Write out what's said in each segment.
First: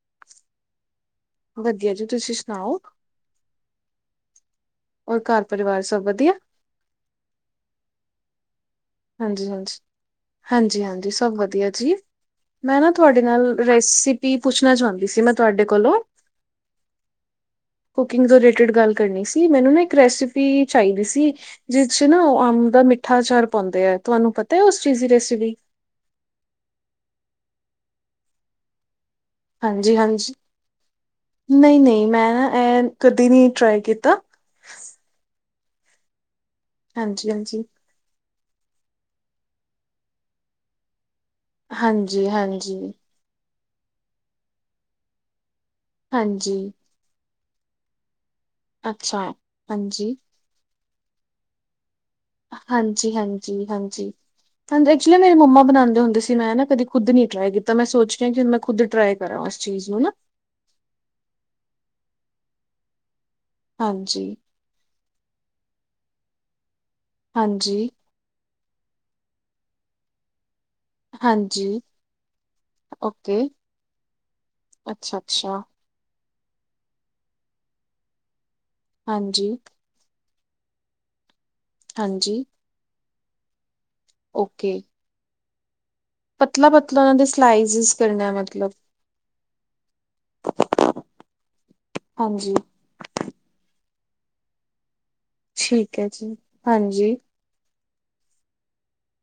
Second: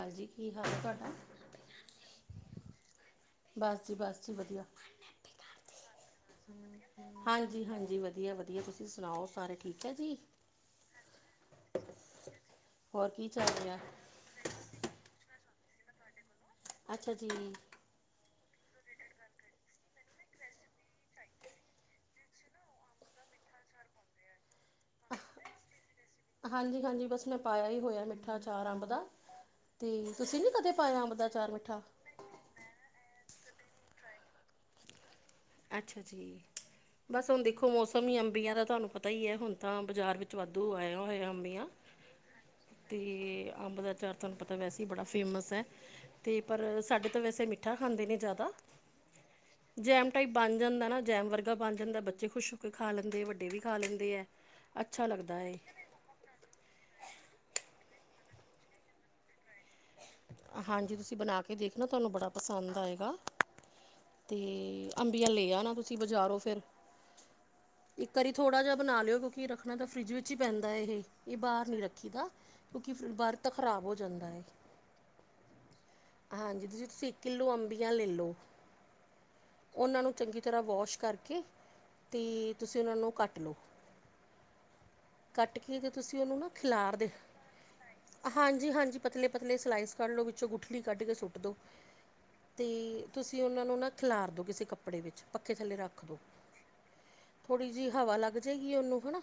ਹਾਂਜੀ ਕੀ ਹਾਲ ਹੈ ਤੁਹਾਡਾ ਵਧੀਆ ਜੀ ਤੁਸੀਂ ਸੁਣਾਓ ਬਸ ਜੀ ਬਸ ਜੀ ਵਧੀਆ ਹੋਰ ਘਰ ਪਰਿਵਾਰ ਸਭ ਵਧੀਆ ਹਾਂਜੀ ਹਾਂਜੀ ਵਧੀਆ ਵਧੀਆ ਤੁਸੀਂ ਸੁਣਾਓ ਹਾਂਜੀ ਸਾਰੇ ਹਾਂਜੀ ਠੀਕ ਹੈ ਜੀ ਹਾਂਜੀ ਹਾਂਜੀ ਸਭ ਵਧੀਆ ਜੀ ਮੈਂ ਨਾ ਹੋਰ ਤੁਹਾਡੇ ਕੀ ਚੱਲ ਨਾਲ ਰਿਹਾ ਰੈਸਿਪੀ ਪੁੱਛਣਾ ਚਾਹੁੰਦੀ ਸੀ ਮੈਂ ਤੁਹਾਡੇ ਕੋਲੋਂ ਅੱਛਾ ਜੀ ਕੁਕਿੰਗ ਤੋਂ ਗੱਲ ਕਰਨੀ ਸੀ ਮੈਨੂੰ ਨਾ ਇੱਕ ਰੈਸਿਪੀ ਚਾਹੀਦੀ ਸੀ ਜਿਸ ਚ ਨਾ ਉਹ ਅੰਬ ਦਾ ਮਿੱਠਾ ਚਾਰ ਪਾਉਂਦੇ ਹੈ ਤੁਹਾਨੂੰ ਪਤਾ ਹੈ ਉਸ ਚੀਜ਼ ਦੀ ਰੈਸਪੀ ਹਾਂਜੀ ਹਾਂਜੀ ਬਸ ਮੈਂ ਪਾਇਆ ਹੀ ਹੋਇਆ ਮਿੱਠਾ ਚਾਰ ਅੰਬ ਦਾ ਤੇ ਹਾਂਜੀ ਹਾਂਜੀ ਤੁਸੀਂ ਨੀ ਕਦੇ ਪਾਇਆ ਅੰਬ ਦਾ ਅਚਾਰ ਨਹੀਂ ਮਿੱਠਾ ਨਹੀਂ ਮੈਂ ਨਾ ਇਹ ਕਦੇ ਨੀ ਟ੍ਰੈ ਕੀਤਾ ਅੱਛਾ ਜੀ ਬਸ ਹਾਂਜੀ ਹੁਣ ਹਾਂਜੀ ਦੇਖੋ ਮੌਸਮ ਹੀ ਅੰ ਇਹ ਤਾਂ ਤੁਹਾਨੂੰ ਪਤਾ ਹੀ ਹੈ ਹੁਣ ਤਾਂ ਬਾਜ਼ਾਰ ਵਿੱਚ ਵਾਧੂ ਆਇਆ ਹੋਇਆ ਅੰਬੀਆਂ ਹਾਂਜੀ ਹਾਂਜੀ ਤੇ ਅੰਬ ਦਾ ਚਾਰ ਤੁਹਾਨੂੰ ਪਤਾ ਵੈਸੇ ਹੀ ਬੜਾ ਫੇਮਸ ਹੈ ਅਤੇ ਹਾਂਜੀ ਪਰ ਸਾਡੇ ਤੋਂ ਵੈਸੇ ਮਿੱਠਾ ਖਾਂਦੇ ਨੇ ਜ਼ਿਆਦਾ ਅੱਛਾ ਹਾਂਜੀ ਟਾਈ ਬਣ ਜਾਂਦਾ ਨਾ ਜੈਮ ਵਰਗਾ ਬਣ ਜਾਂਦਾ ਬੱਚੇ ਖੁਸ਼ ਹੋ ਕੇ ਖਾ ਹਾਂਜੀ ਲੈਂਦੇ ਆ ਵੱਡੇ ਵੀ ਹਾਂਜੀ ਖਾ ਹਾਂਜੀ ਲੈਂਦੇ ਹੈ ਹਾਂਜੀ ਅੱਛਾ ਐਕਚੁਲੀ ਲੱਗਦਾ ਮੇਰੀ ਹੈ ਮੰਮਾ ਬਣਾਉਦੇੁੰ ਸੀ ਮੈਂ ਨਾ ਕਦੀ ਖੁਦ ਨੀ ਟਰਾਈ ਕੀਤਾ ਮੈਂ ਸੋਚ ਮੈਂ ਖੁਦ ਟਰਾਈ ਕਰਾਂ ਚੀਜ਼ ਨੂੰ ਨਾ ਹਾਂਜੀ ਤੁਸੀਂ ਬਣਾ ਕੇ ਦੇਖਣਾ ਤੁਹਾਨੂੰ ਬੜਾ ਪਸੰਦ ਆਏਗਾ ਹਾਂਜੀ ਤੇ ਅੰਬੀਆਂ ਲੈ ਆਨਾ ਤੁਸੀਂ ਬਾਜ਼ਾਰੋ ਫੇਿਰ ਹਾਂਜੀ ਇੱਕ ਵਾਰੀ ਥੋੜਾ ਜਿਹਾ ਬਣਾ ਲਿਓ ਕਿਉਂਕਿ ਰੱਖਣਾ ਤਾਂ ਫਰਿੱਜ ਵਿੱਚ ਹੀ ਪੈਂਦਾ ਇਹ ਹਾਂਜੀ ਬਾਹਰ ਨੀ ਰੱਖੀ ਦਾ ਕਿਉਂਕਿ ਬਾਹਰ ਓਕੇ ਤਾਂ ਖ਼ਰਾਬ ਹੋ ਜਾਂਦਾ ਹੈ ਅੱਛਾ ਅੱਛਾ ਹਾਂਜੀ ਤੁਸੀਂ ਤੁਸੀਂ ਕਿੱਲੋ ਅੰਬੀਆਂ ਲੈਲਓ ਹਾਂਜੀ ਤਰ੍ਹਾਂ ਵਾਸ਼ ਕਰਕੇ ਤੇ ਹਾਂਜੀ ਤੁਸੀਂ ਉਹਨਾਂ ਨੂੰ ਕੱਟ ਲਓ ਓਕੇ ਕੱਟ ਕੇ ਪਤਲਾ ਪਤਲਾ ਦੇ ਸਲਾਈਜ਼ ਹਾਂਜੀ ਹਾਂਜੀ ਪਤਲੇ ਪਤਲੇ ਸਲਾਈਸ ਕੱਢ ਲੋ ਵਿੱਚੋਂ ਗੁਠਲੀ ਕੱਢ ਕੇ ਸੁੱਟ ਦੋ ਹਾਂਜੀ ਤੇ ਤੁਸੀਂ ਉਹਨਾਂ ਨੂੰ ਨਾ ਖਿਲਾਰ ਦੋ ਕਿਸੇ ਕੱਪੜੇ ਵਿੱਚ ਪੱਖੇ ਥੱਲੇ ਠੀਕ ਰੱਖ ਹੈ ਦੋ। ਜੀ ਹਾਂਜੀ ਥੋੜ੍ਹੀ ਜਿਹੀ ਹਵਾ ਲੱਗ ਜਾਏਗੀ ਉਹਨੂੰ ਹਨਾ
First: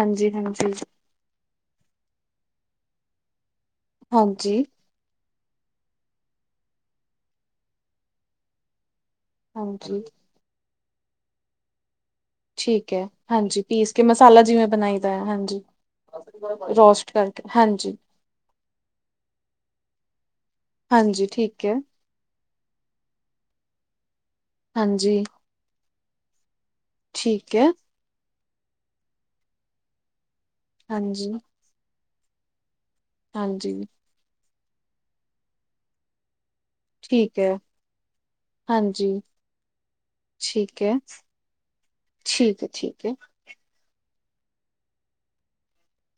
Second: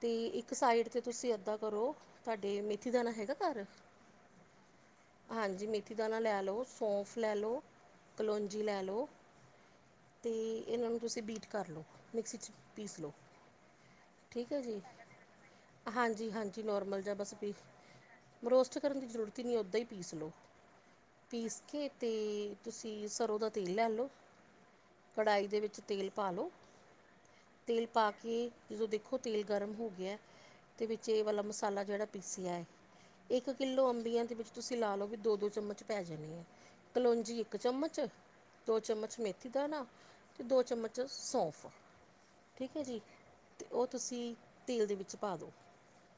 ਤੇ ਇੱਕ ਹਾਂਜੀ ਸਾਈਡ ਤੇ ਤੁਸੀਂ ਅੱਧਾਂ ਕਰੋ ਤੁਹਾਡੇ ਮੇਥੀ ਦਾਾਨ ਹੈਗਾ ਘਰ ਹਾਂਜੀ ਹਾਂਜੀ ਮੇਥੀ ਦਾਣਾ ਲੈ ਲੋ ਸੌਫ ਲੈ ਲੋ ਕਲੋਂਜੀ ਲੈ ਲੋ ਹਾਂਜੀ ਇਹਨਾਂ ਨੂੰ ਤੁਸੀਂ ਬੀਟ ਕਰ ਲਓ ਮਿਕਸੀ 'ਚ ਠੀਕ ਪੀਸ ਹੈ ਹਾਂਜੀ ਪੀਸ ਕੇ ਮਸਾਲਾ ਜਿਵੇਂ ਬਣਾਈ ਹਾਂਜੀ ਹਾਂਜੀ ਨੋਰਮਲ ਜਾਂ ਬਸ ਕਰਕੇ ਵੀ ਹਾਂਜੀ ਰੋਸਟ ਕਰਨ ਦੀ ਜ਼ਰੂਰਤ ਹੀ ਨਹੀਂ ਓਦਾਂ ਪੀਸ ਲੋ ਹਾਂਜੀ ਪੀਸ ਠੀਕ ਹੈ ਕੇ ਤੇ ਤੁਸੀਂ ਸਰੋਂ ਦਾ ਤੇਲ ਲੈ ਲਓ ਹਾਂਜੀ ਕੜਾਹੀ ਦੇ ਵਿੱਚ ਤੇਲ ਪਾ ਲੋ ਠੀਕ ਹੈ ਤੇਲ ਪਾ ਕੇ ਜਦੋਂ ਦੇਖੋ ਤੇਲ ਗਰਮ ਹੋ ਗਿਆ ਤੇ ਵਿੱਚ ਇਹ ਹਾਂਜੀ ਵਾਲਾ ਮਸਾਲਾ ਜਿਹੜਾ ਪੀਸਿਆ ਹੈ ਇੱਕ ਹਾਂਜੀ ਕਿੱਲੋ ਅੰਬੀਆਂ ਦੇ ਵਿੱਚ ਤੁਸੀਂ ਲਾ ਲਓ ਵੀ ਦੋ ਦੋ ਚਮਚ ਪੈ ਜਾਣੇ ਆ ਕਲੋਂਜੀ ਠੀਕ ਹੈ ਇੱਕ ਚਮਚ ਦੋ ਹਾਂਜੀ ਚਮਚ ਮੇਥੀ ਦਾਣਾ ਤੇ ਦੋ ਠੀਕ ਹੈ ਚਮਚ ਸੌਂਫ ਠੀਕ ਹੈ ਜੀ ਤੇ ਉਹ ਤੁਸੀਂ ਤੇਲ ਦੇ ਵਿੱਚ ਪਾ ਦੋ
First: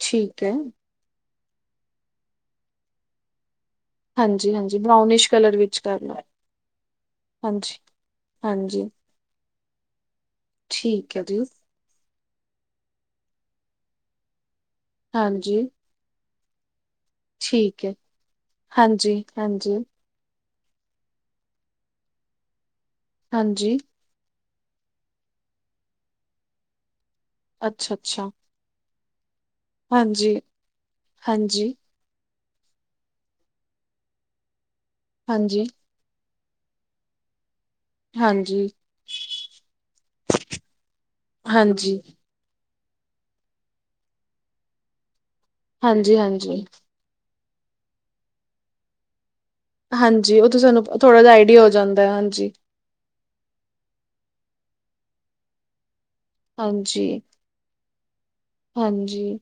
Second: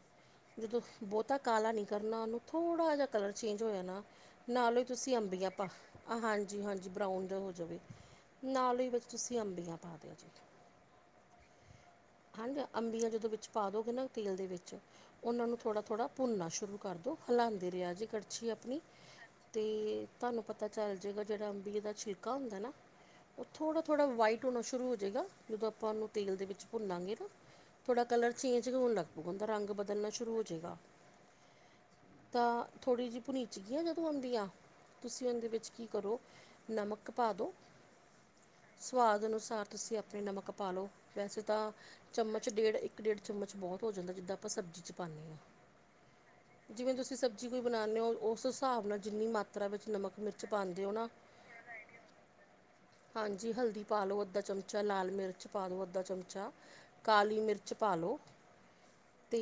ਠੀਕ ਹੈ ਜਦੋਂ ਬਹੁਤਾ ਕਾਲਾ ਨੀ ਕਰਨਾ ਉਹਨੂੰ ਥੋੜਾ ਜਾ ਕਲਰ ਚੇਂਜ ਜੋ ਐ ਨਾ ਹਾਂਜੀ ਹਾਂਜੀ ਨਾਲੋਂ ਹੀ ਤੁਸੀਂ ਬਰਾਊਨਿਸ਼ ਅੰਬੀਆ ਕਲਰ ਪਾ ਵਿੱਚ ਕਰ ਲਓ ਹਾਂਜੀ-ਹਾਂਜੀ ਬਰਾਊਨ ਹੋ ਹਾਂਜੀ ਜਾਵੇ। ਨਾਲ ਹਾਂਜੀ ਈ ਫਰ ਵਿੱਚ ਤੁਸੀਂ ਅੰਬੀਆਂ ਪਾ ਦਿਓ ਜੀ। ਠੀਕ ਏ ਜੀ। ਹਨਜ ਅੰਬੀਆਂ ਜਦੋਂ ਵਿੱਚ ਪਾ ਦੋਗੇ ਨਾ ਤੇਲ ਦੇ ਵਿੱਚ ਉਹਨਾਂ ਨੂੰ ਹਾਂਜੀ ਥੋੜਾ-ਥੋੜ੍ਹਾ ਭੁੰਨਨਾ ਸ਼ੁਰੂ ਕਰਦੋ ਹਲਾਂਦੇ ਠੀਕ ਰਿਆ ਹੈ ਜੀ ਕੜਛੀ ਆਪਣੀ ਹਾਂਜੀ ਤੇ ਹਾਂਜੀ ਤੁਹਾਨੂੰ ਪਤਾ ਪਤਾ ਚੱਲ ਜੇਗਾ ਜੇੜਾ ਅੰਬੀ ਦਾ ਛਿਲਕਾ ਹੁੰਦਾ ਨਾ ਉਹ ਹਾਂਜੀ ਥੋੜਾ-ਥੋੜਾ ਵਾਈਟ ਟੁਣਾ ਸ਼ੁਰੂ ਹੋ ਜੇਗਾ ਜਦੋਂ ਆਪਾਂ ਉਹਨੂੰ ਤੇਲ ਦੇ ਵਿੱਚ ਭੁੰਨਾਂਗੇ ਨਾ ਅੱਛਾ ਥੋੜਾ ਅੱਛਾ ਕਲਰ ਚੇਂਜ ਹੋਣ ਲੱਗ ਹੁਹਦਾ ਰੰਗ ਬਦਲਣਾ ਹਾਂਜੀ ਸ਼ੁਰੂ ਹੋਜੇਗਾ। ਹਾਂਜੀ ਤਾਂ ਥੋੜ੍ਹੀ ਜਿਹੀ ਭੁਨੀਚਗੀਆਂ ਜਦੋਂ ਅੰਬੀਆਂ ਤੁਸੀਂ ਉਹਦੇ ਹਾਂਜੀ ਵਿੱਚ ਕੀ ਕਰੋ ਨਮਕ ਪਾ ਦੋ, ਹਾਂਜੀ ਸਵਾਦ ਅਨੁਸਾਰ ਤੁਸੀਂ ਆਪਣੀ ਨਮਕ ਪਾ ਲੋ ਵੈਸੇ ਤਾਂ ਹਾਂਜੀ ਚਮਚ ਡੇਢ ਇੱਕ ਡੇਢ ਚਮਚ ਬਹੁਤ ਹੋ ਜਾਂਦਾ ਜਿੱਦਾਂ ਆਪਾਂ ਸਬਜ਼ੀ 'ਚ ਪਾਂਣੇ ਆ। ਹਾਂਜੀ-ਹਾਂਜੀ। ਕੋਈ ਬਣਾਨੇ ਓ ਉਸ ਹਿਸਾਬ ਨਾਲ ਜਿੰਨੀ ਮਰ ਹਾਂਜੀ ਉਹਥੇ ਸਾਨੂੰ ਥੋੜਾ ਜਹਾ ਆਈਡੀਆ ਹੋ ਜਾਂਦਾ ਹਾਂਜੀ। ਹਾਂਜੀ ਹਲਦੀ ਪਾ ਲੋ ਅੱਧਾ ਚਮਚਾ ਲਾਲ ਮਿਰਚ ਪਾ ਦੋ ਅੱਧਾ ਚਮਚਾ ਚ ਹਾਂਜੀ ਕਾਲੀ ਮਿਰਚ ਪਾਲੋ, ਹਾਂਜੀ ਤੇ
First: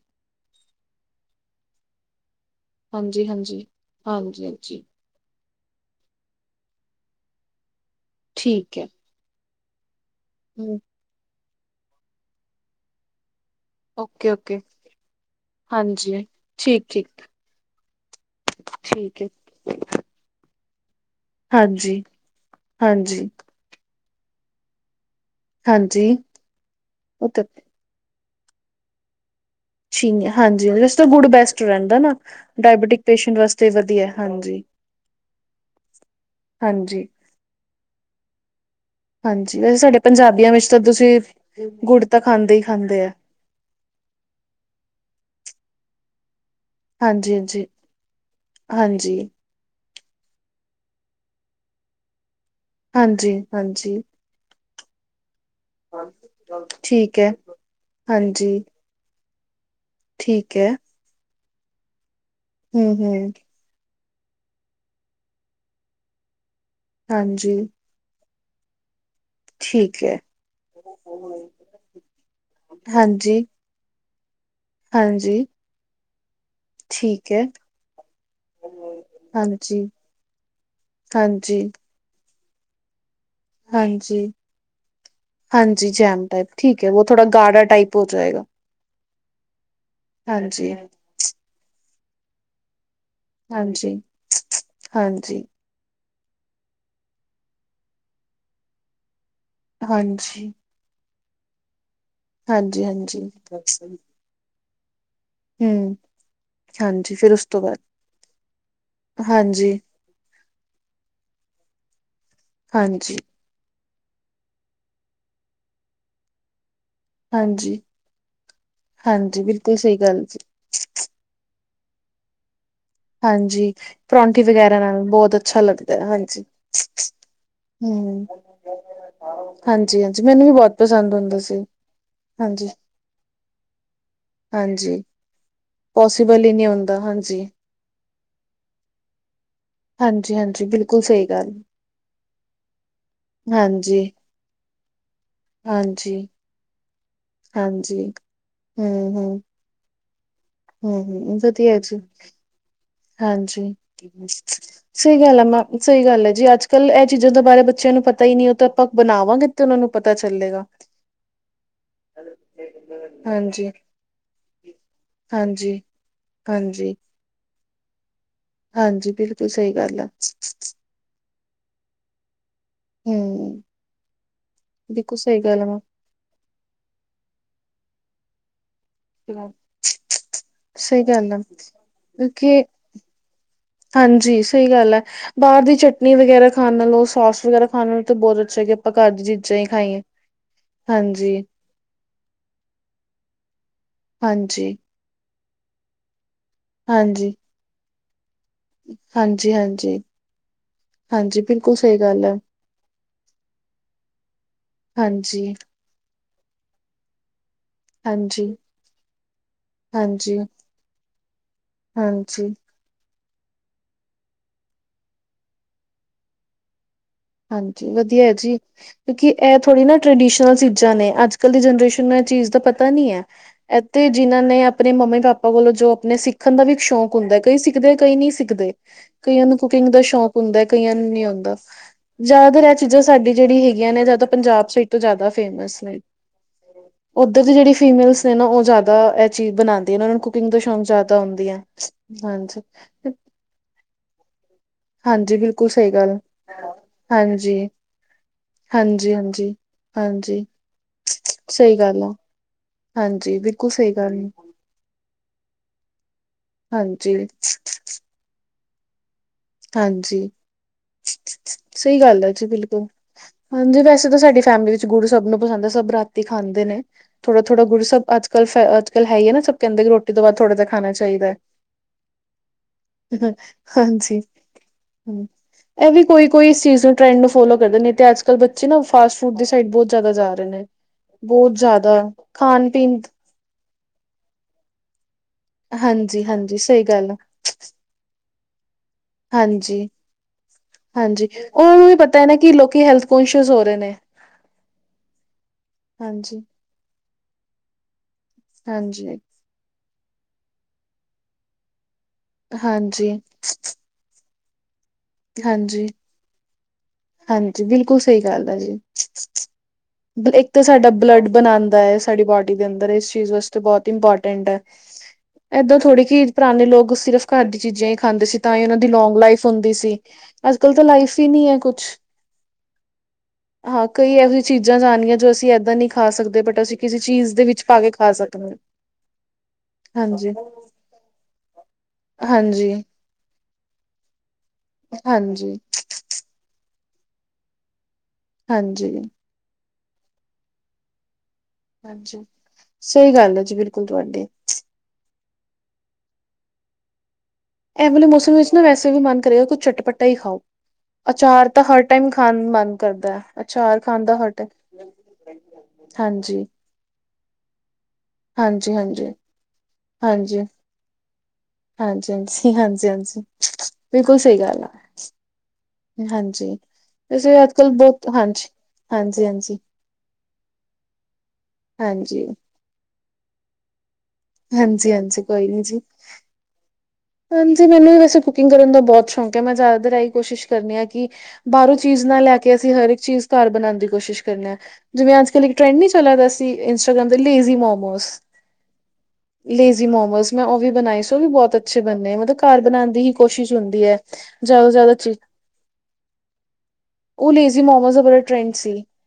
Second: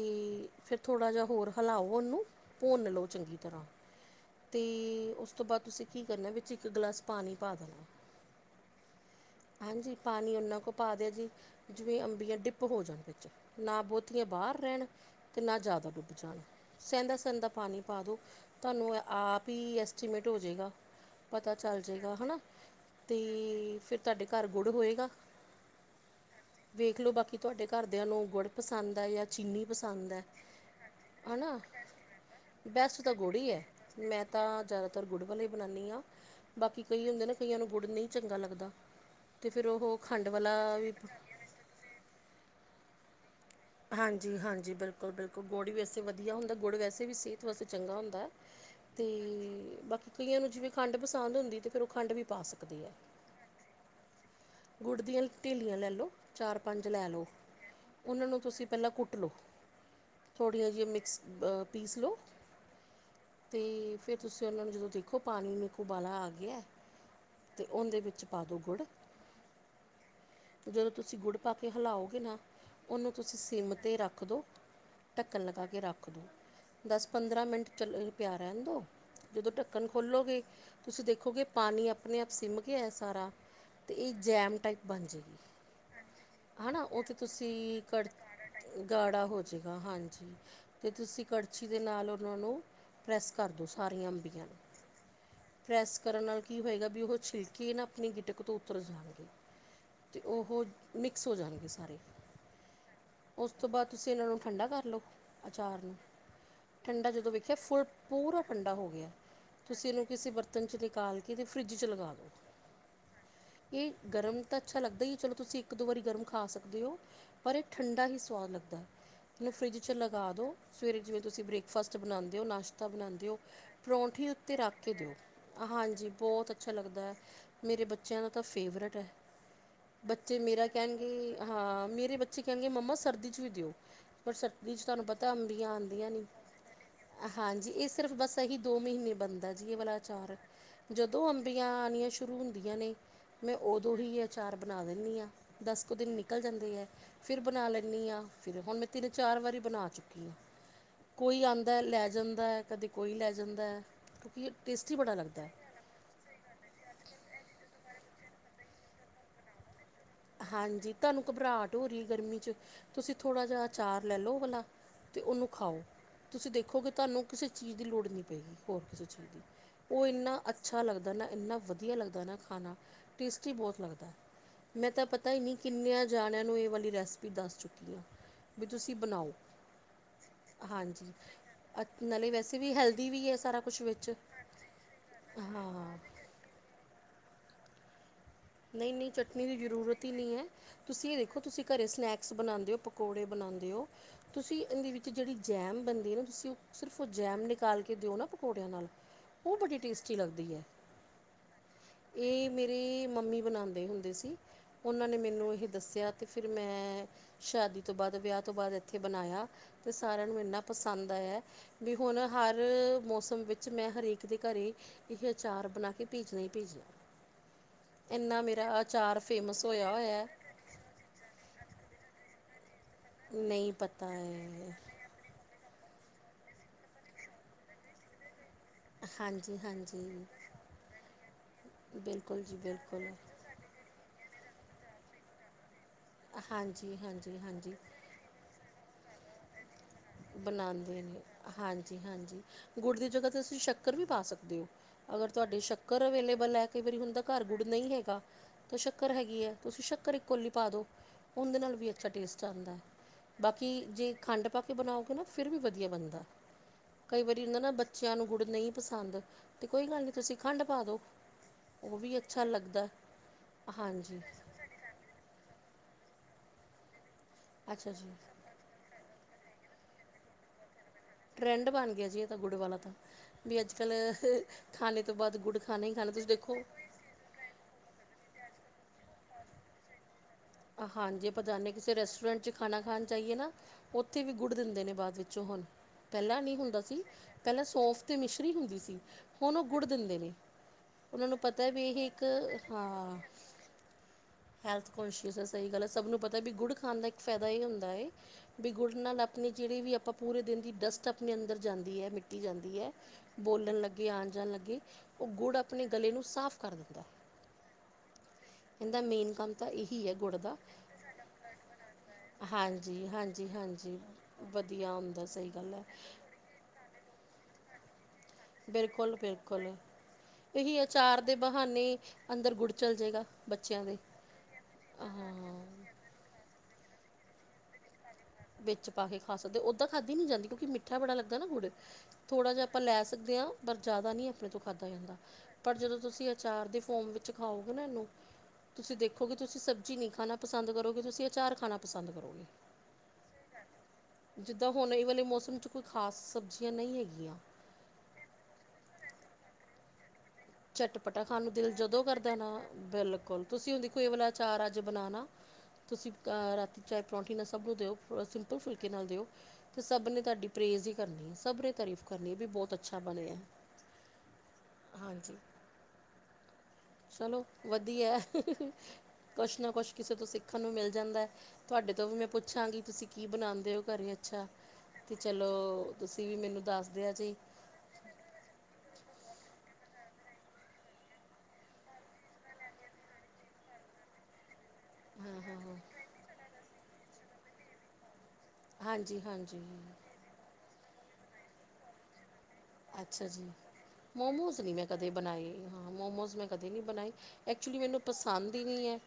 ਫਿਰ ਥੋੜ੍ਹਾ ਜਿਹਾ ਹੋਰ ਹਿਲਾਓ ਉਹਨੂੰ ਭੁੰਨ ਲੋ ਹਾਂਜੀ ਹਾਂਜੀ ਚੰਗੀ ਤਰ੍ਹਾਂ ਹਾਂਜੀ ਤੇ ਹਾਂਜੀ ਉਸ ਤੋਂ ਬਾਅਦ ਤੁਸੀਂ ਕੀ ਕਰਨਾ ਵਿੱਚ ਇੱਕ ਗਲਾਸ ਪਾਣੀ ਪਾ ਦੇਣਾ। ਠੀਕ ਐ। ਹਾਂਜੀ ਪਾਣੀ ਓਨਾ ਕੁ ਪਾ ਦਿਆ ਜੀ ਜਿਵੇਂ ਅੰਬੀਆਂ ਡਿੱਪ ਹੋ ਜਾਣ ਵਿੱਚ। ਨਾ ਬਹੁਤੀਆਂ ਓਕੇ ਓਕੇ ਬਾਹਰ ਰਹਿਣ ਤੇ ਨਾ ਜ਼ਿਆਦਾ ਡੁੱਬ ਹਾਂਜੀ ਜਾਣ ਠੀਕ-ਠੀਕ, ਸਹਿੰਦਾ-ਸਹਿੰਦਾ ਪਾਣੀ ਪਾ ਦੋ। ਤੁਹਾਨੂੰ ਠੀਕ ਏ ਆਪ ਈ ਐਸਟੀਮੇਟ ਹੋ ਜੇਗਾ ਪਤਾ ਚੱਲ ਹਾਂਜੀ। ਜੇਗਾ ਹਨਾ। ਹਾਂਜੀ, ਤੇ ਫਿਰ ਤੁਹਾਡੇ ਘਰ ਗੁੜ ਹੋਏਗਾ। ਹਾਂਜੀ ਵੇਖਲੋ ਉਹ ਬਾਕੀ ਤਾਂ ਤੁਹਾਡੇ ਘਰਦਿਆਂ ਨੂੰ ਗੁੜ ਪਸੰਦ ਆ ਜਾਂ ਚੀਨੀ ਪਸੰਦ ਹੈ ਹਾਂਜੀ ਗੁਡ ਹੈ ਨਾ ਬੈਸਟ ਰਹਿੰਦਾ ਨਾ ਬੈਸਟ ਡਾਇਬਟਿਕ ਤਾਂ ਗੁੜ ਪੇਸ਼ੈਂਟ ਹੀ ਹੈ ਵਾਸਤੇ ਵਧੀਆ ਮੈਂ ਹ ਤਾਂ ਜ਼ਿਆਦਾਤਰ ਗੁੜ ਵਾਲਾ ਈ ਬਨਾਣੀ ਆ ਬਾਕੀ ਹਾਂਜੀ, ਕਈ ਹੁੰਦੇ ਨਾ ਕਈਆਂ ਨੂੰ ਗੁੜ ਨਈ ਚੰਗਾ ਲੱਗਦਾ। ਅਤੇ ਹਾਂਜੀ ਫਿਰ ਵੈਸੇ ਉਹ ਸਾਡੇ ਖੰਡ ਪੰਜਾਬੀਆਂ ਵਾਲਾ ਵਿੱਚ ਤਾਂ ਵੀ ਤੁਸੀਂ ਗੁੜ ਤਾਂ ਖਾਂਦੇ ਈ ਖਾਂਦੇ ਆ। ਹਾਂਜੀ-ਹਾਂਜੀ ਬਿਲਕੁਲ-ਬਿਲਕੁਲ ਗੋੜੀ ਵੀ ਵੈਸੇ ਵਧੀਆ ਹੁੰਦਾ। ਗੁੜ ਵੈਸੇ ਵੀ ਹਾਂਜੀ, ਸਿਹਤ ਹਾਂਜੀ, ਵਾਸਤੇ ਚੰਗਾ ਹੁੰਦਾ ਤੇ ਹਾਂਜੀ, ਬਾਕੀ ਕਈਆਂ ਨੂ ਜਿਵੇ ਖੰਡ ਪਸੰਦ ਹੁੰਦੀ ਏ ਤਾਂ ਫਿਰ ਉਹ ਖੰਡ ਵੀ ਪਾ ਸਕ ਹਾਂਜੀ-ਹਾਂਜੀ। ਗੁੜ ਦੀਆਂ ਢੇਲੀਆਂ ਲੈ ਲੋ ਚਾਰ ਪੰਜ ਲੈ ਠੀਕ ਲੋ ਹੈ, ਉਹਨਾਂ ਨੂੰ ਹਾਂਜੀ ਤੁਸੀਂ ਪਹਿਲਾਂ ਕੁੱਟ ਟ ਲੋ ਠੀਕ ਹੈ, ਥੋੜੀਆਂ ਜਹੀਆਂ ਮਿਕਸ ਅਹ ਪੀਸ ਲੋ ਹੂੰ-ਹੂੰ ਤੁਸੀਂ ਉਹਨਾਂ ਨੂੰ ਜਦੋਂ ਦੇਖੋ ਪਾਣੀ ਮੇ ਉਬਾਲਾ ਆ ਗਿਆ ਹਾਂਜੀ ਤੇ ਉਹਦੇ ਵਿੱਚ ਪਾਦੋ ਗੁੜ ਠੀਕ ਐ। ਜਦੋਂ ਤੁਸੀਂ ਗੁੜ ਪਾ ਕੇ ਹਿਲਾਓਗੇ ਨਾ ਉਹਨੂੰ ਹਾਂਜੀ, ਤੁਸੀਂ ਸਿਮ ਤੇ ਰੱਖ ਦੋ‌। ਢੱਕਣ ਹਾਂਜੀ ਲਗਾ ਕੇ ਰੱਖ ਦੋ ਦਸ ਠੀਕ ਹੈ। ਪੰਦਰਾਂ ਮਿੰਟ ਚੱਲ ਪਿਆ ਰਹਿਣ ਦੋ। ਜਦੋਂ ਹਾਂਜੀ, ਢੱਕਣ ਖੋਲੋਗੇ ਤੁਸੀਂ ਦੇਖੋਗੇ ਹਾਂਜੀ ਪਾਣੀ ਆਪਣੇ ਆਪ ਸਿੰਮ ਕੇ ਆ ਸਾਰਾ ਤੇ ਇਹ ਜੈਮ ਟਾਈਪ ਬਣ ਜੇ। ਹਾਂਜੀ ਜੈਮ ਟਾਈਪ ਠੀਕ ਐ ਉਹ ਥੋੜਾ ਤੁਸੀਂ ਗਾੜਾ ਟਾਈਪ ਹੋ ਕੜ ਜਾਏਗਾ। ਗਾੜਾ ਹੋਜੇਗਾ ਹਾਂਜੀ ਤੇ ਤੁਸੀਂ ਕੜਛੀ ਦੇ ਨਾਲ ਉਹਨਾਂ ਨੂੰ ਪ੍ਰੈਸ ਕਰਦੋ ਸਾਰੀਆਂ ਅੰਬੀਆਂ, ਪ੍ਰੈਸ ਕਰਨ ਨਾਲ ਕੀ ਹੋਏਗਾ ਬੀ ਉਹ ਛਿੱਲਕੇ ਨਾ ਆਪਣੀ ਗਿਟਕ ਤੋਂ ਉਤਰ ਜਾਣਗੇ। ਤੇ ਉਹ ਮਿਕਸ ਹੋ ਜਾਣਗੇ ਸਾਰੇ। ਹਾਂਜੀ-ਹਾਂਜੀ। ਉਸ ਤੋਂ ਬਾਅਦ ਤੁਸੀਂ ਇਹਨਾਂ ਨੂੰ ਠੰਡਾ ਕਰ ਲਓ ਅਚਾਰ ਨੂੰ ਠੰਡਾ ਜਦੋਂ ਫਿਰ ਉਸ ਵੇਖਿਆ ਤੋਂ ਬਾਅਦ ਫੁੱਲ ਪੂਰਾ ਠੰਡਾ ਹੋ ਗਿਆ ਜੀ, ਤੁਸੀਂ ਇਹਨੂੰ ਕਿਸੇ ਬਰਤ ਪੱਤਨ 'ਚ ਨਿਕਾਲ ਕੇ ਅਤੇ ਫਰਿੱਜ 'ਚ ਲਗਾ ਦਿਉ ਹਾਂਜੀ ਇਹ ਗਰਮ ਤਾਂ ਅੱਛਾ ਲੱਗਦਾ ਹੀ ਚਲੋ ਤੁਸੀਂ ਇੱਕ ਦੋ ਵਾਰੀ ਗਰਮ ਖਾ ਸਕਦੇ ਹੋ ਹਾਂ ਪਰ ਇਹ ਜੀ, ਠੰਡਾ ਹੀ ਸਵਾਦ ਲੱਗਦਾ ਹਾਂ ਜੀ, ਤਨੂੰ ਬਿਲਕੁਲ ਫਰਿਜ ਚ ਸਹੀ ਗੱਲ ਲਗਾ ਜੀ। ਦੋ ਸਵੇਰੇ ਜਿਵੇਂ ਤੁਸੀਂ ਬ੍ਰਕ ਫਸਟ ਬਣਾਉਦੇ ਉਹ ਨਾਸ਼ਤਾਤੇ ਹਾਂ ਬਣਾਉਂਦੇਓ ਜੀ, ਪਰੌਂਠੀ ਉੱਤੇ ਰੱਖ ਵਗੈਰਾ ਕੇ ਨਾਲ ਦਿਓ ਬਹੁਤ ਅੱਛਾ ਲੱਗਦਾ ਹੈ, ਹਾਂਜੀ ਬਹੁਤ ਅੱਛਾ ਲੱਗਦਾ ਹੈ ਮੇ ਮੇਰੇ ਬੱਚਿਆਂ ਹੂੰ। ਦਾ ਤਾਂ ਫੇਵਰੇਟ ਹੈ ਹਾਂਜੀ, ਹਾਂਜੀ, ਬੱਚੇ ਮੈਨੂੰ ਵੀ ਮੇਰਾ ਬਹੁਤ ਪਸੰਦ ਕਹਿਣਗੇ ਹੁੰਦਾ ਸੀ। ਹਾਂ ਮੇਰੇ ਬੱਚੇ ਹਾਂਜੀ, ਕਹਿਣਗੇ ਮੰਮਾ ਸਰਦੀ ਚ ਵੀ ਦਿਓ ਪਰ ਸਰ ਚ ਹਾਂਜੀ, ਤੁਹਾਨੂੰ ਪਤਾ ਅੰਬੀਆਂ ਆਉਂਦੀਆਂ ਨੀ ਪੋਸੀਬਲ ਹੀ ਨਹੀਂ ਹੁੰਦਾ, ਹਾਂਜੀ ਇਹ ਸਿਰਫ਼ ਬਸ ਇਹੀ ਦੋ ਮਹੀਨੇ ਬਣਦੇ ਜੀ ਹਾਂਜੀ, ਵਾਲਾਚਾਰ ਹਾਂਜੀ, ਬਿਲਕੁਲ ਸਹੀ ਜਦੋਂ ਗੱਲ, ਅੰਬੀਆਂ ਆਉਣੀਆਂ ਸ਼ੁਰੂ ਹੁੰਦੀਆਂ ਨੇ ਮੈਂ ਉਦੋਂ ਹਾਂਜੀ, ਹੀ ਚਾਰ ਬਣਾ ਦਿੰਦੀ ਹਾਂ ਦਸ ਕੁ ਦਿਨ ਹਾਂਜੀ। ਨਿਕਲ ਜਾਂਦੇ ਹੈ ਫਿਰ ਬਣਾ ਹਾਂਜੀ ਲੈਂਦੀ ਹਾਂ ਫਿਰ ਹੁਣ ਮੈਂ ਤਿੰਨ ਚਾਰ ਵਾਰੀ ਬਣਾ ਚੁੱਕੀ ਹਾਂ ਹਮ ਹਮ ਕੋਈ ਤਾਂਥੀਆ ਆਉਂਦਾ ਚ ਲੈ ਜਾਂਦਾ ਕਦੇ ਕੋਈ ਲੈ ਹਾਂਜੀ ਜਾਂਦਾ ਕਿਉਂਕਿ ਟੇਸਟੀ ਬੜਾ ਸਹੀ ਗੱਲ ਲੱਗਦਾ ਆ ਹੈ। ਮੈਂ ਸਹੀ ਗੱਲ ਹੈ ਜੀ ਅੱਜ ਕੱਲ ਇਹ ਚੀਜ਼ਾਂ ਦੇ ਬਾਰੇ ਬੱਚਿਆਂ ਨੂੰ ਪਤਾ ਹੀ ਨੀ ਉਹ ਤੇ ਆਪਾਂ ਬਣਾਵਾਂਗੇ ਤੇ ਉਹਨਾਂ ਨੂੰ ਪਤਾ ਚੱਲੇਗਾ। ਹਾਂਜੀ ਤੁਹਾਨੂੰ ਘਬਰਾਹਟ ਹੋ ਰਹੀ ਹੈ ਗਰਮੀ ਚ ਤੁਸੀਂ ਥੋੜਾ ਜਿਹਾ ਹਾਂਜੀ, ਅਚਾਰ ਲੈ ਲੋ ਭਲਾ ਤੇ ਉਹਨੂੰ ਹਾਂਜੀ, ਖਾਓ ਤੁਸੀਂ ਦੇਖੋਗੇ ਹਾਂਜੀ। ਤੁਹਾਨੂੰ ਕਿਸੇ ਚੀਜ਼ ਦੀ ਲੋੜ ਨਹੀਂ ਪਏਗੀ ਹੋਰ ਕਿਸੇ ਹਾਂਜੀ ਚੀਜ਼ ਦੀ ਬਿਲਕੁਲ ਸਹੀ ਗੱਲ ਉਹ ਆ ਇੰਨਾ ਅੱਛਾ ਲੱਗਦਾ ਨਾ ਇੰਨਾ ਵਧੀਆ ਲੱਗਦਾ ਨਾ ਖਾਣਾ ਟੇਸਟੀ ਹੂੰ ਬਹੁਤ ਲੱਗਦਾ ਮੈਂ ਤਾਂ ਬਿਲਕੁਲ ਪਤਾ ਹੀ ਸਹੀ ਨਹੀਂੀ ਗੱਲ ਕਿੰਨਿਆਂ ਜਾਣਿਆਂ ਨੂੰ ਇਹ ਵਾਲੀ ਰੈਸਪੀ ਦੱਸ ਚੁੱਕੀ ਆ ਵੀ ਤੁਸੀਂ ਬਣਾਓ ਆ। ਸਹੀ ਹਾਂਜੀ ਗੱਲ ਆ ਅ ਨਾਲੇ ਵੈਸੇ ਕਿ ਵੀ ਹੈਲਦੀ ਵੀ ਆ ਸਾਰਾ ਕੁਛ ਵਿਚ ਹਾਂਜੀ ਸਹੀ ਗੱਲ ਹੈ। ਬਾਹਰ ਦੀ ਚਟਨੀ ਵਗੈਰਾ ਖਾਣ ਨਾਲੋਂ ਸੋਸ ਵਗੈਰਾ ਖਾਣ ਤਾਂ ਬਹੁਤ ਅੱਛਾ ਕਿ ਆਪਾਂ ਨਹੀਂ ਨਹੀਂ ਘਰ ਚਟਨੀ ਦੀ ਚੀਜ਼ਾਂ ਖਾਈਏ। ਜ਼ਰੂਰਤ ਹੀ ਨਹੀਂ ਹੈ ਤੁਸੀਂ ਇਹ ਹਾਂਜੀ, ਦੇਖੋ ਤੁਸੀਂ ਘਰ ਸਨੈਕਸ ਬਣਾਉਂਦੇ ਹੋ ਪਕੌੜੇ ਬਣਾਉਂਦੇ ਹੋ ਤੁਸੀਂ ਹਾਂਜੀ, ਇਹਦੇ ਵਿੱਚ ਜਿਹੜੀ ਜੈਮ ਬਣਦੀ ਨਾ ਤੁਸੀਂ ਉਹ ਸਿਰਫ ਉਹ ਹਾਂਜੀ। ਜੈਮ ਨਿਕਾਲ ਕੇ ਦਿਓ ਨਾ ਪੋੜਿਆਂ ਨਾਲ ਹਾਂਜੀ, ਉਹ ਬੜੀ ਹਾਂਜੀ, ਟੇਸਟੀ ਲੱਗਦੀ ਹੈ ਹਾਂਜੀ ਬਿਲਕੁਲ ਸਹੀ ਗੱਲ ਹੈ। ਇਹ ਮੇਰੀ ਮੰਮੀ ਬਣਾਉਂਦੇ ਹੁੰਦੇ ਸੀ ਉਹਨਾਂ ਨੇ ਹਾਂਜੀ, ਮੈਨੂੰ ਇਹ ਦੱਸਿਆ ਤੇ ਫਿਰ ਮੈਂ ਸ਼ਾਦੀ ਤੋਂ ਬਾਅਦ ਵਿਆਹ ਹਾਂਜੀ, ਤੋਂ ਬਾਅਦ ਇੱਥੇ ਬਣਾਇਆ ਅਤੇ ਸਾਰਿਆਂ ਹਾਂਜੀ, ਨੂੰ ਇੰਨਾ ਪਸੰਦ ਆਇਆ ਵੀ ਹੁਣ ਹਾਂਜੀ, ਹਰ ਮੌਸਮ ਵਿੱਚ ਮੈਂ ਹਰੇਕ ਦੇ ਘਰੇ ਇਹ ਅਚਾਰ ਬਣਾ ਕੇ ਭੇਜਣਾ ਹੀ ਭੇਜਣਾ ਹਾਂਜੀ ੀ ਵਧੀਆ ਇੰਨਾ ਜੀ ਮੇਰਾ ਅਚਾਰ ਕਿਉਂਕਿ ਇਹ ਫੇਮਸ ਥੋੜ੍ਹੀ ਹੋਇਆ ਨਾ ਹੋਇਆ ਹੈ। ਟ੍ਰਡੀਸ਼ਨਲ ਚੀਜ਼ਾਂ ਨੇ ਅੱਜ ਕੱਲ ਦੀ ਜਨਰੇਸ਼ਨ ਨੂੰ ਇਹ ਚੀਜ਼ ਤਾਂ ਪਤਾ ਨੀ ਹੈ ਨਹੀਂ ਪਤਾ ਇੱਥੇ ਜਿਨਾਂ ਨੇ ਹੈ ਆਪਣੇ ਮੰਮੀ ਪਾਪਾ ਆਪਾਂ ਵਲੋਂ ਜੋ ਆਪਣੇ ਸਿੱਖਣ ਦਾ ਵੀ ਇੱਕ ਸ਼ੌਕ ਹੁੰਦਾ ਕਈ ਸਿੱਖਦੇ ਕਈ ਨਹੀਂ ਸਿੱਖਦੇ ਕਈਆਂ ਹਾਂਜੀ ਨੂੰ ਕੁਕਿੰਗ ਦਾ ਹਾਂਜੀ ਸ਼ੌਂਕ ਹੁੰਦਾ ਕਈਆਂ ਨੂੰ ਨਹੀਂੀ ਆਉਂਦਾ ਬਿਲਕੁਲ ਜੀ ਜ਼ਿਆਦਾਤਰ ਇਹ ਚੀਜ਼ਾਂ ਬਿਲਕੁਲ ਸਾਡੀ ਜਿਹੜੀ ਹੈਗੀਆਂ ਨੇ ਜਿਆ ਪੰਜਾਬ ਸ ਤੋਂ ਜ਼ਿਆਦਾ ਫੇਮਸ ਨੇ ਹਾਂਜੀ ਹਾਂਜੀ ਉੱਧਰ ਦੀ ਜਿਹੜੀ ਹਾਂਜੀ ਫੀਮੇਲਸ ਨੇ ਨਾ ਉਹ ਜ਼ਿਆਦਾ ਇਹ ਚੀਜ਼ ਬਣਾਉਂਦੇ ਬਣਾਉਂਦੇ ਨੇ ਹਾਂਜੀ ਹਾਂਜੀ ਗੁੜ ਦੀ ਜਗ੍ਹਾ ਤੇ ਤੁਸੀਂ ਸ਼ੱਕਰ ਵੀ ਪਾ ਸਕਦੇ ਹੋ ਅਗਰ ਹਾਂਜੀ ਤੁਹਾਡੇ ਬਿਲਕੁਲ ਸਹੀ ਸ਼ੱਕਰ ਗੱਲ। ਅਵੇਲੇਬਲ ਹੈ ਕਈ ਵਾਰੀ ਹੁੰਦਾ ਘਰ ਗੁੜ ਹਾਂਜੀ, ਨਹੀਂ ਹੈਗਾ ਤਾਂ ਸ਼ੱਕਰ ਹਾਂਜੀ, ਹੈਗੀ ਹੈ ਹਾਂਜੀ, ਤੁਸੀਂ ਸ਼ੱਕਰ ਇੱਕ ਹਾਂਜੀ ਕੌਲੀ ਪਾ ਦੋ ਉਹਦੇ ਨਾਲ ਸਹੀ ਵੀ ਗੱਲ ਅੱਛਾ ਆ। ਟੇਸਟ ਆਉਂਦਾ ਹਾਂਜੀ, ਬਿਲਕੁਲ ਬਾਕੀ ਸਹੀ ਜੇ ਗੱਲ ਏ। ਖੰਡ ਪਾ ਅਤੇ ਬਣਾਓ ਕੇ ਨਾ ਫਿਰ ਵੀ ਵਧੀਆ ਬਣਦਾ ਹਾਂਜੀ, ਕਈ ਵਾਰੀ ਹੁੰਦਾ ਨਾ ਬੱਚਿਆਂ ਨੂੰ ਗੁੜ ਨਹੀਂ ਪਸੰਦ ਤੇ ਕੋਈ ਗੱਲ ਨਹੀਂੀ ਹਾਂਜੀ ਤੁਸੀਂ ਖੰਡ ਪਾ ਦੋ ਉਹ ਸਹੀ ਵੀ ਗੱਲ ਹੈ ਅੱਛਾ ਜੀ ਲੱਗਦਾ ਬਿਲਕੁਲ। ਹਾਂਜੀ ਵੈਸੇ ਤਾਂ ਸਾਡੀ ਫੈਮਿਲੀ ਵਿੱਚ ਗੁੜੂ ਸਭ ਨੂੰ ਪਸੰਦ ਹੈ ਸਭ ਰਾਤੀ ਖਾਂਦੇ ਨੇ ਥੋੜਾ ਥੋੜਾ ਗੁੜ ਅੱਛਾ ਸਭ ਜੀ ਅੱਜ ਕੱਲ ਫ ਅੱਜ ਕਲ ਹੈਗੇ ਨਾ ਸ ਕਹਦੇ ਰੋਟੀ ਤੋਂ ਬਾਦ ੋੜਾ ਖਾਣਾ ਚ ਟਰੈਂਡ ਬਣ ਗਿਆ ਜੀ ਇਹਦਾ ਗੁੜੇ ਵਾਲਾ ਤਾਂ ਵੀ ਅੱਜ ਕੱਲ ਹਮ ਇਹ ਵੀ ਕੋਈ ਕੋਈ ਦੇਖੋ ਇਸ ਚੀਜ਼ ਨੂੰ ਟਰੈਂਡ ਨੂੰ ਫੋਲੋ ਕਰਦਾ ਨਹੀਂ ਤੇ ਅੱਜ ਕੱਲ ਬੱਚੇ ਨਾ ਫਾਸਟ ਫੂਡ ਦੀ ਸਾਈਡ ਬਹੁਤ ਜ਼ਿਆਦਾ ਜ਼ਦਾ ਹਾਂਜੀ ਆਪਾਂ ਜਾਂਦੇ ਕਿਸੇ ਰੈਸਟੋਰੈਂਟ ਚ ਖਾਣਾ ਖਾਣ-ਪੀਣ ਖਾਣ ਚਾਹੀਏ ਨਾ ਉੱਥੇ ਵੀ ਗੁੱੜ ਦਿੰਦੇ ਨੇ ਬਾਅਦ ਵਿੱਚ ਚਹਣ ਹਾਂਜੀ, ਪਹਿਲਾਂ ਨਹੀਂ ਹਾਂਜੀ ਹੁੰਦਾ ਸਹੀ ਸੀ ਗੱਲ ਆ। ਪਹਿਲਾਂ ਸੌਫ ਤੇ ਮਿਸ਼ਰੀ ਹੁੰਦੀ ਸੀ ਹੁਣ ਉਹ ਗੁੜ ਹਾਂਜੀ, ਦਿੰਦੇ ਨੇ ਉਹਨਾਂ ਹਾਂਜੀ ਨੂੰ ਪਤਾ ਉਹਨੂੰ ਵੀ ਇਹ ਪਤਾ ਇੱਕ ਹੈ ਨਾ ਕਿ ਲੋਕੀ ਹੈਲਥ ਹਾਂ ਕੋਂਸ਼ੀਅਸ ਹੋ ਰਹੇ ਨੇ ਹੈਲਥ ਕੋਸ਼ ਜ ਸਹੀ ਗੱਲ ਹੈ ਸਭ ਨੂੰ ਪਤਾ ਹਾਂਜੀ, ਵੀ ਗੁੜ ਖਾਣ ਦਾ ਇੱਕ ਫਾਇਦਾ ਇਹ ਹੁੰਦਾ ਹੈ ਵੀ ਗੁੜ ਹਾਂਜੀ, ਨਾਲ ਆਪਣੇ ਜਿਹੜੇ ਵੀ ਆਪਾਂ ਪੂਰੇ ਦਿਨ ਦੀ ਡਸਟ ਆਪਣੇ ਅੰਦਰ ਜਾਂਦੀ ਹੈ ਮਿੱਟੀ ਜਾਂਦੀ ਹੈ ਹਾਂਜੀ, ਬੋਲਣ ਲੱਗੇ ਆਉਣ ਜਾਣ ਲੱਗੇ ਉਹ ਗੁੜ ਹਾਂਜੀ ਆਪਣੇ ਗਲੇ ਨੂੰ ਸਾਫ਼ ਕਰ ਦਿੰਦਾ ਹਾਂਜੀ ਬਿਲਕੁਲ ਸਹੀ ਗੱਲ ਆ ਜੀ ਇਹਦਾ ਮੇਨ ਕੰਮ ਤਾਂ ਇਹੀ ਹੈ ਗੁੜ ਇੱਕ ਦਾ ਤਾਂ ਸਾਡਾ ਬਲੱਡ ਬਣਾਉਂਦਾ ਹੈ ਸਾਡੀ ਬੋਡੀ ਦੇ ਅੰਦਰ ਹਾਂਜੀ ਇਸ ਚੀਜ਼ ਹਾਂਜੀ ਵਾਸਤੇ ਬਹੁਤ ਹੀ ਹਾਂਜੀ ਇੰਪੋਰਟੈਂਟ ਹੈ ਵਧੀਆ ਹੁੰਦਾ ਸਹੀ ਗੱਲ ਇਏਦਾਂ ਹੈ ਥੋੜੇ ਕਿ ਪੁਰਾਣੇ ਲੋਕ ਸਿਰਫ਼ ਘਰ ਦੀ ਚੀਜ਼ਾਂ ਹੀ ਖਾਂਦੇ ਸੀ ਤਾਂ ਹੀ ਉਹਨਾਂ ਦੀ ਬਿਲਕੁਲ ਲੋਂਂਗ ਲਾਈਫ ਬਿਲਕੁਲ ਹੁੰਦੀ ਸੀ ਅੱਜ ਕੱਲ ਇਹੀ ਤਾਂ ਲਾਈਫ ਹੀ ਨਹੀਂੀ ਹੈ ਕੁਛ ੇਗਾ ਬੱਚਿਆਂ ਹਾਂ ਦੇ ਕਈ ਇਹੋ ਜਿਹੀ ਚੀਜ਼ਾਂ ਜਾਣੀਆਂ ਜੋ ਅਸੀਂ ਇੱਦਾਂ ਹਾਂ ਨਹੀਂ ਖਾ ਸਕਦੇ ਬਟ ਅਸੀਂ ਕਿਸੇ ਚੀਜ਼ ਦੇ ਵਿੱਚ ਪਾ ਕੇ ਖਾ ਸਕਦੇ ਹਾਂ। ਵਿੱਚ ਪਾ ਕੇ ਖਾ ਸਕਦੇ ਉਦਾਂ ਖਾਧੀ ਨੀ ਹਾਂਜੀ, ਜਾਂਦੀ ਕਿਉਂਕਿ ਮਿੱਠਾ ਬੜਾ ਲੱਗਦਾ ਨਾ ਗੁੜੇ ਥੋੜਾ ਜਿਹਾ ਹਾਂਜੀ, ਆਪਾਂ ਲੈ ਸਕਦੇ ਪਰ ਜ਼ਿਆਦਾ ਨਹੀਂ ਆਪਣੇ ਤੋਂ ਖਾਧਾ ਜਾਂਦਾ ਹਾਂਜੀ। ਪਰ ਜਦੋਂ ਤੁਸੀਂ ਅਚਾਰ ਦੇ ਫੋਮ ਵਿੱਚ ਖਾਓਗੇ ਨਾ ਇਹਨੂੰ ਹਾਂਜੀ, ਤੁਸੀਂ ਦੇਖੋਗੇ ਤੁਸੀਂ ਸਬਜ਼ੀ ਨਹੀਂ ਖਾਣਾ ਪਸੰਦ ਕਰੋਗੇ ਤੁਸੀਂ ਅਚਾਰ ਖਾਣਾ ਪਸੰਦ ਹਾਂਜੀ ਕਰੋਗੇ ਸਹੀ ਗੱਲ ਹੈ ਜੀ ਬਿਲਕੁਲ ਤੁਹਾਡੀ ਉਸ 'ਚ ਕੋਈ ਖ਼ਾਸ ਸਬਜ਼ੀਆਂ ਨਹੀਂ ਹੈਗੀਆਂ ਐ ਵਾਲਲੇ ਮੌਸਮ ਵਿੱਚ ਨਾ ਵੈਸੇ ਵੀ ਮਨ ਕਰੇਗਾ ਕੁੱਝ ਚਟਪੱਟਾ ਹੀ ਖਾਓ ਚਟਪਟਾ ਖਾਨ ਅਚਾਰ ਨੂੰ ਤਾਂ ਦਿਲ ਹਰ ਜਦੋਂ ਟਾਈਮ ਕਰਦਾ ਖਾਣ ਨਾ ਨੂੰ ਮਨ ਕਰਦਾ ਹੈ ਬਿਲਕੁਲ ਤੁਸੀਂ ਅਚਾਰ ਹ ਖਾਣ ਕੋਏ ਦਾ ਵਾਲਾ ਹਰ ਅਚਾਰ ਅੱਜ ਟਾਈਮ ਬਣਾ ਨਾ ਹਾਂਜੀ, ਤੁਸੀਂ ਹਾਂਜੀ, ਅਹ ਰਾਤੀ ਚਾਹਏ ਪਰੌਂਠੀ ਨਾਲ ਸਭ ਨੂੰ ਦਿਓ ਸਿੰਪਲ ਹਾਂਜੀ, ਫੁਲਕੇ ਹਾਂਜੀ, ਨਾਲ ਦਿਓ ਤੇ ਸਭ ਨੇ ਹਾਂਜੀ, ਤੁਹਾਡੀ ਪ੍ਰੇਜ ਹੀ ਕਰਨੀ ਸਭ ਨੇ ਤਾਰੀਫ਼ ਹਾਂਜੀ, ਕਰਨੀ ਵੀ ਬਹੁਤ ਹਾਂਜੀ, ਅੱਛਾ ਬਣਿਆ। ਬਿਲਕੁਲ ਸਹੀ ਗੱਲ ਆ ਹਾਂਜੀ। ਹਾਂਜੀ ਵੈਸੇ ਚਲੋ ਅੱਜ ਕੱਲ੍ਹ ਬਹੁਤ ਵਧੀਆ ਹਾਂਜੀ ਹਾਂਜੀ ਹਾਂਜੀ, ਕੁਛ ਨਾ ਕੁਛ ਕਿਸੇ ਤੋਂ ਸਿੱਖਣ ਨੂੰ ਮਿਲ ਜਾਂਦਾ ਤੁਹਾਡੇ ਤੋਂ ਵੀ ਹਾਂਜੀ, ਮੈਂ ਪੁੱਛਾਂਗੀ ਤੁਸੀਂ ਕੀ ਬਣਾਉਂਦੇ ਹੋ ਘਰ ਅੱਛਾ ਹਾਂਜੀ, ਤੇ ਹਾਂਜੀ ਕੋਈ ਚਲੋ ਨੀ ਜੀ। ਤੁਸੀਂ ਵੀ ਮੈਨੂੰ ਦੱਸ ਦਿਆ ਜੇ ਹਾਂਜੀ ਮੈਨੂੰ ਵੀ ਵੈਸੇ ਕੁਕਿੰਗ ਕਰਨ ਦਾ ਬਹੁਤ ਸ਼ੌ ਸ਼ੌਂਕ ਮੈਂ ਜ਼ਿਆਦਾਤਰ ਇਹੀ ਕੋਸ਼ਿਸ਼ ਕਰਨੀ ਹਾਂ ਕਿ ਬਾਹਰੋਂ ਚੀਜ਼ ਨਾ ਲੈ ਕੇ ਅਸੀਂ ਹਰਕ ਚੀਜ਼ ਘਰ ਬਣਾਉਣ ਦੀ ਕੋਸ਼ਿਸ਼ ਜਿਵੇਂ ਅੱਜ ਹਾਂ ਕੱਲ ਹਾਂ ਇੱਕ ਹਾਂ ਟਰੈਂਡ ਨੀ ਚਲਾਦਾ ਸੀ ਇੰਸਟਾਗ੍ਰਾਮ ਤੇ ਲੇਜੀੀ ਮੋਮੋ ਹਾਂਜੀ ਹਾਂਜੀ। ਲੇਜੀੀ ਮੋਮੋਸ ਮੈਂ ਉਹ ਵੀ ਬਣਾਈ ਸੀ ਉਹ ਵੀ ਬਹੁਤ ਅੱਛੇ ਬੰਨੇ ਮਤਲਬ ਘਰ ਬਣਾਉਣ ਦੀ ਹੀ ਅੱਛਾ ਜੀ ਕੋਸ਼ਿਸ਼ ਹੁੰਦੀ ਹੈ ਮੋਮੋਸ ਜ਼ਿਆਦਾ ਤੋਂ ਨੀ ਮੈਂ ਜ਼ਿਆਦਾ ਕਦੇ ਚੀਜ਼ ਬਣਾਏ ਹਾਂ ਮੋਮੋਜ਼ ਮੈਂ ਕਦੇ ਨੀ ਬਣਾਏ ਉਹ ਲੇਜ਼ੀ ਐਕਚੁਲੀ ਮੋਮੋਸ ਮੈਨੂੰ ਦਾ ਬੜਾ ਟਰੈਂਡ ਪਸੰਦ ਹੀ ਸੀ ਨਹੀਂ ਹੈ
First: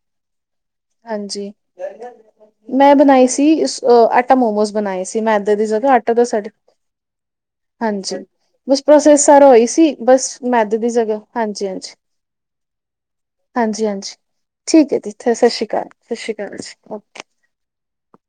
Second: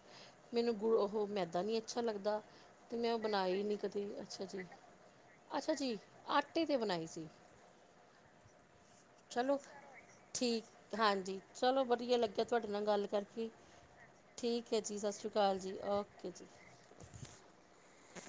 ਮੈਨੂੰ ਗੁ ਉਹ ਹਾਂਜੀ ਮੈਦਾ ਨਹੀਂ ਅੱਛਾ ਲੱਗਦਾ ਮੈਂ ਅਤੇ ਉਹ ਬਣਾਈ ਸੀ ਨਹੀਂ ਕਦੇ ਆਟਾ ਅੱਛਾ ਜੀ ਮੋਮੋਸ ਬਣਾਏ ਸੀ ਮੈਂ ਇੱਧਰ ਦੀ ਅੱਛਾ ਜਗ੍ਹਾ ਜੀ ਆਟਾ ਦਾ ਸਾਡ ਆਟੇ 'ਤੇ ਬਣਾਈ ਸੀ। ਹਾਂਜੀ ਬਸ ਪ੍ਰੋਸੈਸ ਸਾਰਾ ਚਲੋ ਹੋਈ ਸੀ ਬਸ ਠੀਕ ਮੈਦੇ ਦੀ ਜਗ੍ਹਾ ਹਾਂਜੀ ਚਲੋ ਹਾਂਜੀ ਵਧੀਆ ਲੱਗਿਆ ਤੁਹਾਡੇ ਨਾਲ ਗੱਲ ਕਰਕੇ। ਹਾਂਜੀ ਹਾਂਜੀ ਹਾਂਜੀ ਠੀਕ ਹੈ ਜੀ ਸਤਿ ਸ਼੍ਰੀ ਅਕਾਲ ਸਤਿ ਸ਼੍ਰੀ ਅਕਾਲ ਜੀ ਓ [inaudible]